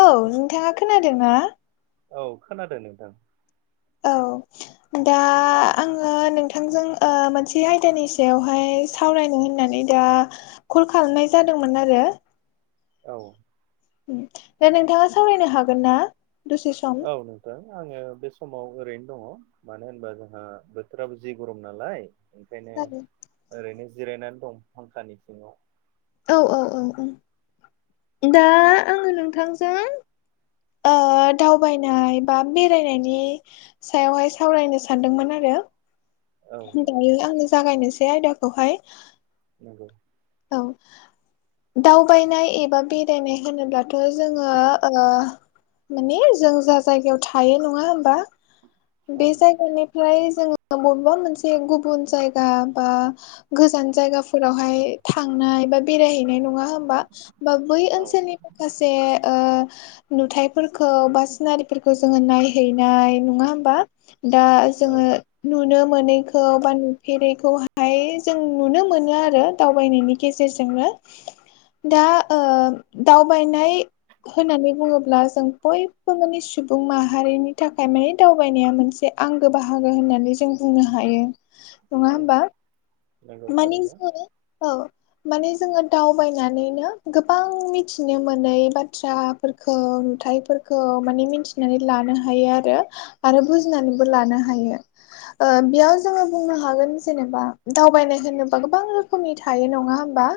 औ नोंथाङा खोनादों ना औ खोनादों नोंथां औ दा आङो नोंथांजों ओ मोनसे आयदानि सायावहाय सावरायनो होननानै दा कल खालामनाय जादोंमोन आरो औ उम दा नोंथाङा सावरायनो हागोन ना दसे सम? औ नो थां आङो बे समाव ओरैनो दङ मानो होनबा जोंहा बोथोराबो जि गरम नालाय ओंखायनो ओरैनो जिरायनानै दं फांखानि सिङाव औ औ औ औ दा आङो नोंथांजों दावबायनाय बा बेरायनायनि सायावहाय सावरायनो सानदोंमोन आरो औ नंगौ दायो आङो जागायनोसै आयदाखौहाय नोंगौ औ दावबायनाय एबा बेरायनाय होनोब्लाथ' जोङो ओ माने जों जा जायगायाव थायो नङा होमबा बे औ जायगानिफ्राय जोङो बबेबा मोनसे गुबुन जायगा बा गोजान जायगाफोरावहाय थांनाय बा बेरायहैनाय नङा होमबा बा बै औ ओनसोलनि माखासे ओ नुथायाइफोरखौ बा सिनारिफोरखौ जोङो नायहैनाय। नङा होमबा। दा जोङो औ नुनो मोनैखौ बा नुफेरैखौहाय जों नुनो मोनो आरो। दावबायनायनि गेजेरजोंनो दा ओ दावबायनाय नाय होननानै बुङोब्ला जों बयबो माने सुबुं माहारिनि थाखाय माने दावबायनाया मोनसे आंगो बाहागो होननानै जों बुंनो हायो नङा औ होमबा। नंगौ मानि थारैनो जोङो औ माने जोङो दावबायनानैनो गोबां मिथिनो मोनै बाथ्रा फोरखौ नुथायाइफोरखौ माने मिथिनानै लानो हायो आरो। आरो बुजिनानैबो लानो हायो। ओ बेयाव जोङो बुंनो हागोन जेनेबा दावबायनाय होनोबा गोबां रोखोमनि थायो नङा होमबा।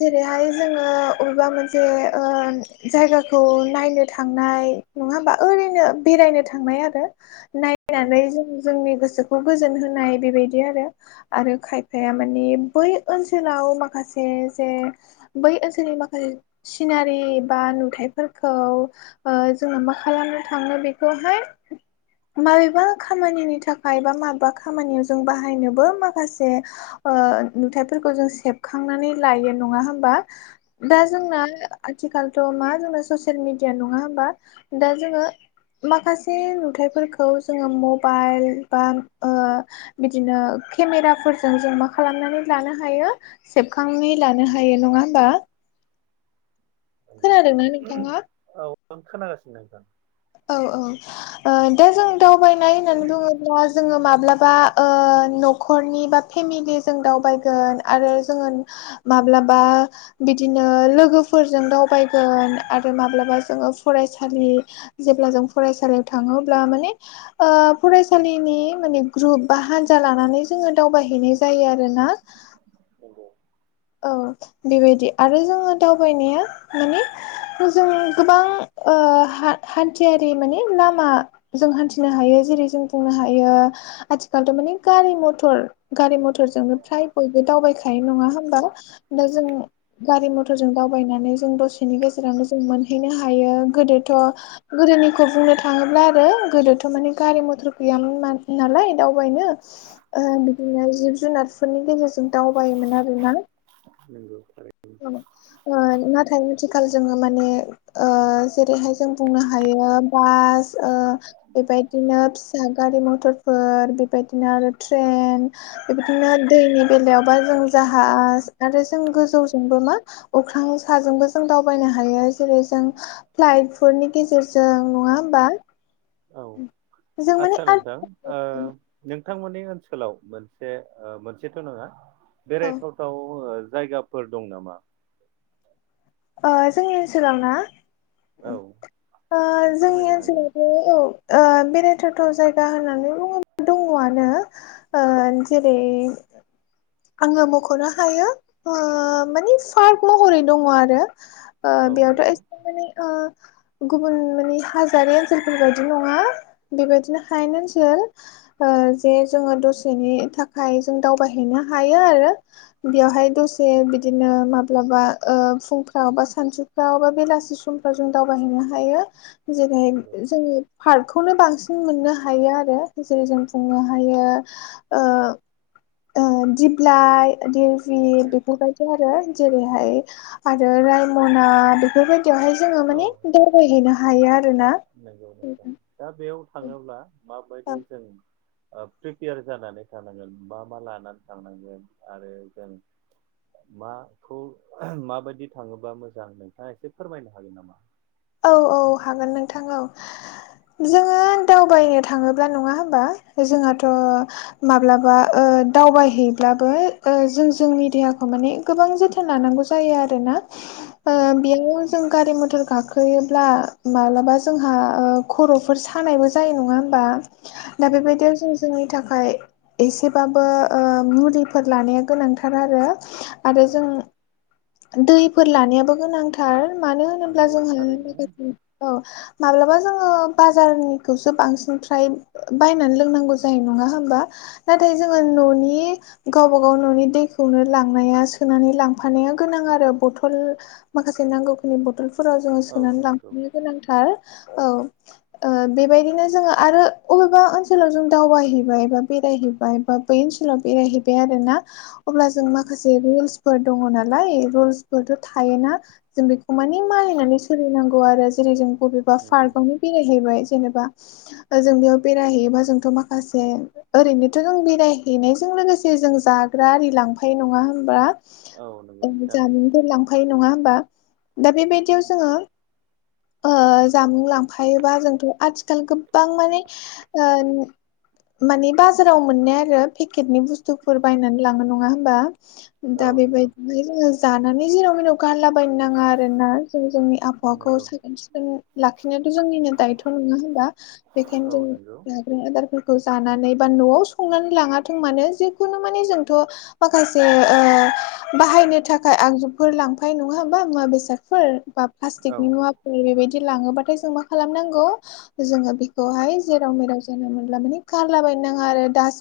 जेरैहाय जोङो अबेबा मोनसे ओ जायगाखौ नायनो थांनाय नङा होमबा ओरैनो बेरायनो थांनाय आरो। औ नायनानै जों जोंनि गोसोखौ गोजोन होनाय बेबायदि आरो। आरो खायफाया मानि बै ओनसोलाव माखासे जे बै ओनसोलनि माखासे सिनारि बा नुथायफोरखौ ओ जोंना मा खालामनो थाङो बेखौहाय माबेबा खामानिनि थाखाय बा माबेबा खामानियाव जों बाहायनो बो माखासे ओ नुथायफोरखौ जों सेबखांनानै लायो नङा होमबा। दा औ जोंना नंगौ आथिखालथ' मा जोंना ससियेल मेडिया नङा होमबा। दा जोङो माखासे नुथाइफोरखौ जोङो मबाइल बा बिदिनो केमेराफोरजों जों मा खालामनानै लानो हायो सेबखांनानै लानो हायो नङा होमबा। [inaudible] नंगौ खोनादोंना ओहोम नोंथाङा औ नं खोनागासिनो नोंथां। औ औ दा जों दावबायनाय होननानै बुङो ब्ला जोङो माब्लाबा न'खरनि बा फेमिलि जों दावबायगोन आरो जोङो माब्लाबा बिदिनो लोगोफोरजों दावबायगोन आरो माब्लाबा जोङो फरायसालि जेब्ला जों फरायसालियाव थाङोब्ला माने ओ फरायसालिनि माने ग्रुप बा हान्जा लानानै जोङो दावबायहैनाय जायो आरोना। नंगौ। औ बेबायदि आरो जोङो दावबायनाया माने खौ जोंनि गोबां ओ हा-हान्थियारि लाम मा जों हान्थिनो हायो। जेरै जों बुंनो हायो आथिखालथ' माने गारि मथर गारि मथरजोंनो फ्राय बयबो दावबायखायो नङा होमबा। दा जों गारि मथरजों दावबायनानै जों दसेनि गेजेरावनो जों मोन हैनो हायो। गोदोथ' गोदोनिखौ बुंनो थाङोब्ला आरो गोदोथ' माने गारि मथर गैयामोन ना-नालाय दावबायनो। ओ बिदिनो जिब जुनारफोरनि गेजेरजों दावबायोमोन आरो ना। नोंगौ थारै खौ ओ नाथाय आथिखाल जोङो माने ओ जेरैहाय जों बुंनो हाय हायो बास बेबायदिनो फिसा गारि मथर फोर बेबायदिनो आरो ट्रेन बेबायदिनो दैनि बेलायावबा जों जाहा आरो जों गोजौ जोंबो मा अख्रां साजोंबो जों दावबायनो हायो। जेरै जों फ्लाइटफोरनि गेजेरजों नङा होमबा? औ जों माने आदसा आरो नोंथां ओ नोंथांमोननि ओनसोलाव मोनसे ओ मोनसेथ' नङा औ बेरायथाव थाव ओ जायगाफोर दं नामा? ओ जोंनि ओनसोलाव ना? औ जोंनि फोरमायनो हागोन ओनसोलावथ' औ। बेरायथावथाव जायगा होननानै बुङोब्ला दङआनो। ओ जेरै आङो मख'नो हायो ओ मानि पार्क महरै दङ आरो। ओ औ नंगौ बेयावथ' एमाने गुबुन माने हाजोरि ओनसोलफोरबायदि नङा बेबायदिनो हायेन ओनसोल जे जोङो दसेनि थाखाय जों दावबायहैनो हायो आरो। बेयावहाय दसे बिदिनो माब्लाबा ओ फुं बा सानसुफ्राव बा बेलासि समफ्राव जों दावबायहैनो हायो। जेरै नंगौ जोङो पार्कखौनो बांसिन मोननो हायो आरो जेरै जों बुंनो हायो ओ ओ दिप्लाइ दिर बेफोरबायदि आरो जेरैहाय आरो राइमना बेफोरबायदिआवहाय जोङो औ माने दावबायहैनो हायो आरो। नंगौ नंगौ दा बेयाव थाङोब्ला माबायदि जों प्रिपेयार जानानै थांनांगोन मा मा लानानै थांनांगोन आरो जों माखौ माबायदि थाङोबा मोजां नोंथाङा एसे फोरमायनो हागोन नामा? औ औ हागोन नोंथां औ। जोङो दावबायनो थाङोब्ला नङा होनबा जोंहाथ' माब्लाबा ओ दावबायहैब्लाबो जों जोंनि देहाखौ माने गोबां जोथोन लानांगौ जायो आरोना औ ओ बेयाव जों गारि मथर गाखो गाखोयोब्ला माब्लाबा जोंहा खर'फोर सानायबो जायो नङा होमबा? दा नंगौ बेबायदियाव जों जोंनि थाखाय एसेबाबो ओ मुलिफोर लानाया गोनांथार आरो। आरो औ जों दैफोर लानायाबो गोनांथार मानो होनोब्ला जों नंगौ थारैनो औ माब्लाबा जोङो बाजारनिखौसो बांसिन फ्राय बायनानै लोंनांगौ जायो नङा होमबा? नाथाय जोङो न'नि गावब गाव न'नि दैखौनो लांनाया सोनानै लांफानाया गोनां आरो बथल माखासे नांगौखिनि बथलफोराव जोङो औ सोनानै नंगौ लांफानो गोनांथार औ। बेबायदिनो जोङो आरो अबेबा ओनसोलाव जों दावबायहैबाय बा बेरायहैबाय बा बै ओनसोलाव बेरायहैबाय आरो ना। अब्ला जों माखासे रुल्सफोर दङ नालाय रुल्सफोरथ' थायोना। जों बेखौ मानि मानिनानै सोलिनांगौ आरो जेरै जों बबेबा नंगौ पार्कआवनो बेरायहैबाय जेनेबा जों बेयाव बेरायहैयोबा जोंथ' माखासे ओरैनोथ' जों बेरायहैनायजों लोगोसे जों जाग्रा आरि लांफायो नङा होनबा? औ नंगौ नोंथां जामुंफोर लांफायो नङा होमबा? दा बेबायदियाव जोङो जामुं लांफायोबा जोंथ' आथिखाल गोबां माने मानि बाजाराव मोननाय आरो पेकेटनि बुस्थुफोर बायनानै लाङो नङा होनबा? औ दा नंगौ बेबायदिनो जोङो जानानै जेनाव मेराव गारलाबायनो नाङा आरो ना। जों जोंनि आबहावाखौ नंगौ साखोन सिखोन लाखिनायाथ' जोंनिनो दायथ' नङा होनबा बेखायनो औ नंगौ जों बे आदारफोरखौ जानानै बा न'आव संनानै लाङाथों मानो जिखुनु माने जोंथ' माखासे बाहायनो थाखाय आगजुफोर लांफायो नङा बा मुवा बेसादफोर। बा औ प्लास्टिकनि मुवाफोर बेबायदि लाङोबाथाय जों मा खालामनांगौ जोङो बेखौहाय जेराव मेराव जानला मोनला माने गारलाबायनो नाङा आरो दास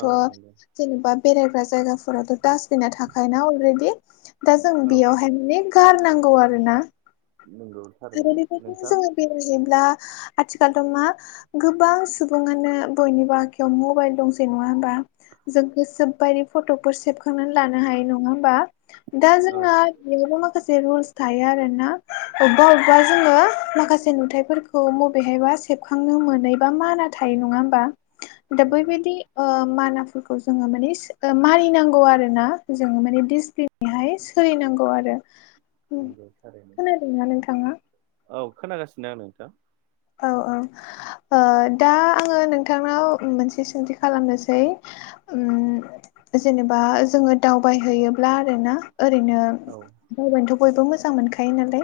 औ नंगौ जेनेबा बेरायग्रा जायगाफोरावथ' डासटबिना थाखायोना अलरेडि। दा जों औ बेयावहाय माने गारनांगौ आरो ना। नंगौ आरो थारैनो बेबायदिनो नोंथां। जोङो बेरायहैब्ला आथिखालथ' मा गोबां सुबुङानो बयनिबो आखयाव मबाइल दंसै नङा होमबा। जों गोसो बायदि फट' सेबखांनानै लानो हायो नङा होमबा दा औ जोंना बेयावबो माखासे रुलस थायो आरो ना अबेबा अबेबा जोङो माखासे नुथफोरखौ मबेहायबा से थांनो मोन बा माना थायो नङा होनबा दा औ बैबायदि माना फोर खौ जोङो माने मानिनांगौ आरोना जोङो माने [unintelligible] बेहाय सोलिनांगौ आरो नंगौ थारै खोनादोंना नोंथाङा औ खोनागासिनो आं नोंथां औ औ ओ दा आङो नोंथांनाव मोनसे सोंथि खालामनोसै ओम जेनेबा जोङो दावबायहैयोब्ला आरोना ओरैनो औ दावबायनोथ' बयबो मोजां मोनखायो नालाय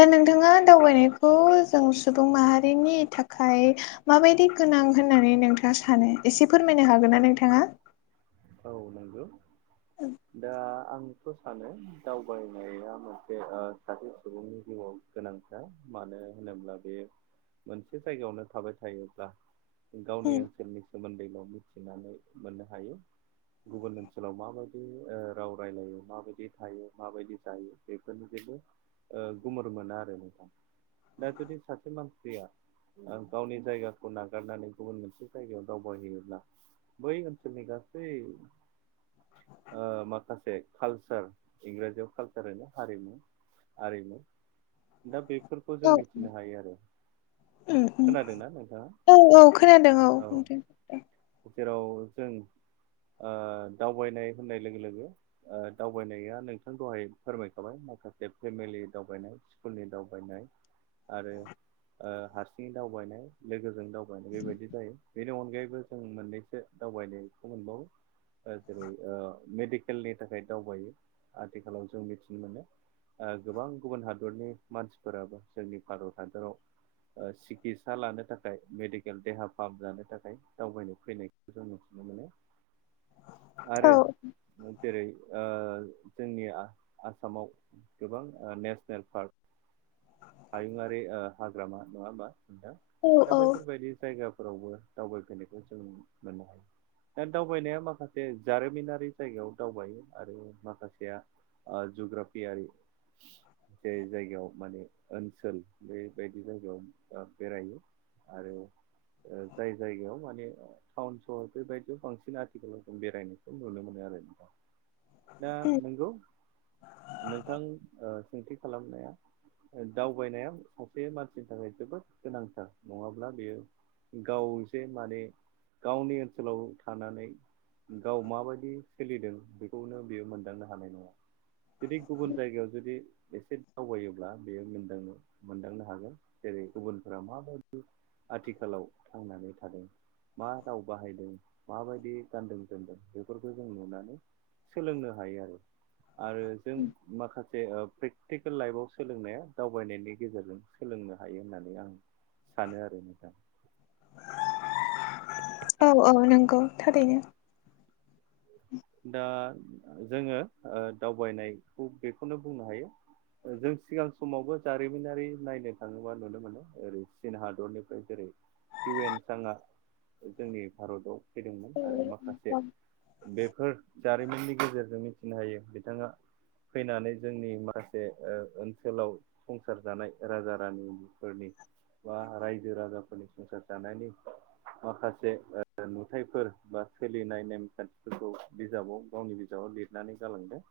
दा नोंथाङा दावबायनायखौ जों सुबुं माहारिनि थाखाय माबायदि गोनां होननानै नोंथाङा सानो एसे फोरमायनो हागोन ना नोंथाङा औ नंगौ दा आं [unintelligible] ' सानो दावबायनाया मोनसे ओ सासे सुबुंनि जिउआव गोनां मानो होनोब्ला बे मोनसे जायगायावनो थाबाय थायोब्ला गावनि ओनसोलनि सोमोन्दैल मिथिनानै मोननो हायो गुबुन ओनसोलाव माबायदि ओ राव रायलायो माबायदि थायो माबायदि जायो बेफोरनि जनो ओ गुमुर मोना आरो नोंथां दा जुदि सासे मानसिया आं गावनि जायगाखौ नागारनानै गुबुन मोनसे जायगायाव दावबायहैयोब्ला बै ओनसनि गासै ओ माखासे कालसार इंराजियाव कालसार होनो हारिमु आरिनो दा बेफोरखौ जों औ मिथिनो हायो आरो उम उम खोनादोंना नोंथाङा औ औ खोनादों औ नोंथां औ जेराव जों ओ दावबायनाय होननाय लोगो लोगो ओ दावबायनाया नोंथां दहाय फोरमायखाबाय माखासे फेमिलि दावबायनाय स्कुलनि दावबायनाय आरो ओ हारसिं दावबायनाय लोगोजों दावबाय दावनाय बेबायदि जायो बेनि अनगायैबो जों मोननैसो दावबायनायखौ मोनबावो जेरै ओ मेडिकेलनि थाखाय दावबायो आथिखालाव जों मिथिनो मोनो ओ गोबां गुबुन हादरनि मानसिफोराबो जोंनि भारत हादराव सिकितसा लानो थाखाय मेडिकेल देहा फाहाम जानो थाखाय दावबायनो फैनाय जों मिथिनो मोनो आरो औ जेरै ओ जोंनि आसामाव गोबां नेसनेल पार्क हायुङारि ओ हाग्रामा नङा होमबा नोंथां औ दा औ बेफोरबायदि जायगाफोरावबो दावबायफैनायखौ जों मोननो हायो दा दावबायनाया माखासे जारिमिनारि जायगायाव दावबायो आरो माखासेया ओ जुग्राफियारि जे जायगायाव माने ओनसोल बेबायदि जायगायाव बेरायो आरो जाय जायगायाव माने टाउन सहर बेबायदियाव बांसिन आथिखालाव जों बेरायनायखौ नुनो मोनो आरो नोंथां [inaudible] दा उम नंगौ नोंथां ओ सोंथि खालामनाया ओ दावबायनाया सासे मानसिनि थाखाय जोबोद गोनांथार नङाब्ला बेयो गाव जे माने गावनि ओनसोलाव थानानै गाव माबायदि सोलिदों बेखौनो बेयो मोनदांनो हानाय नङा जुदि गुबुन जायगायाव जुदि एसे दावबायो बे मोन मोनदांनो मोनदांनो हागोन जेरै गुबुनफोरा माबायदि आथिखालाव थांनानै थानो मा राव बाहायदों माबायदि गानदों जोमदों बेफोरखौ जों नुनानै सोलोंनो हायो आरो आरो जों माखासे प्रेक्टिकेल लाइफआव सोलोंनाया दावबायनायनि गेजेरजों सोलोंनो हायो होननानै आं सानो आरो नोंथां। औ औ नंगौ थारैनो। दा जोंङो दावबायनायखौ बेखौनो बुंनो हायो। जों सिगां समावबो जारिमिनारि नायनो थांङोबा नुनो मोनो ओरै चीन हादरनिफ्राय जेरै इउ एन साङआ जोंनि भारताव फैदोंमोन आरो माखासे बे फोर जारिमिननि गेजेरजों मिथिनो हायो बिथांङा। फैनानै जोंनि माखासे ओनसोलाव संसार जानाय राजा रानि फोरनि। बा रायजो राजाफोरनि संसार जानायनि माखासे नुथायफोर बा सोलिनाय नेमखान्थिफोरखौ बिजाबाव गावनि बिजाबाव लिरनानै गालांदों।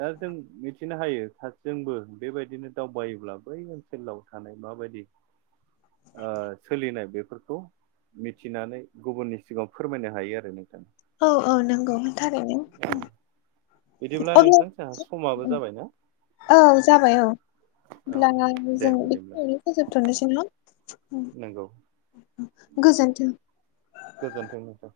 दा जों मिथिनो हायो साजोंबो बेबायदिनो दावबायोब्ला बै ओनसोल लाव थानाय मा बायदि? सोलिनाय बेफोरखौ मिथिनानै गुबुननि सिगाआव फोरमायनो हायो आरो नोंथां। औ औ नों थार औ बिदिब्ला अब्ला नोंथां जोंहा समाबो जाबायना औ जाबाय औ औ होमब्ला दे जों बिदिब्ला बेखिनियावनो फोजोबथ'नोसै ना? नंगौ गोजोन्थों। गोजोन्थों नोंथां।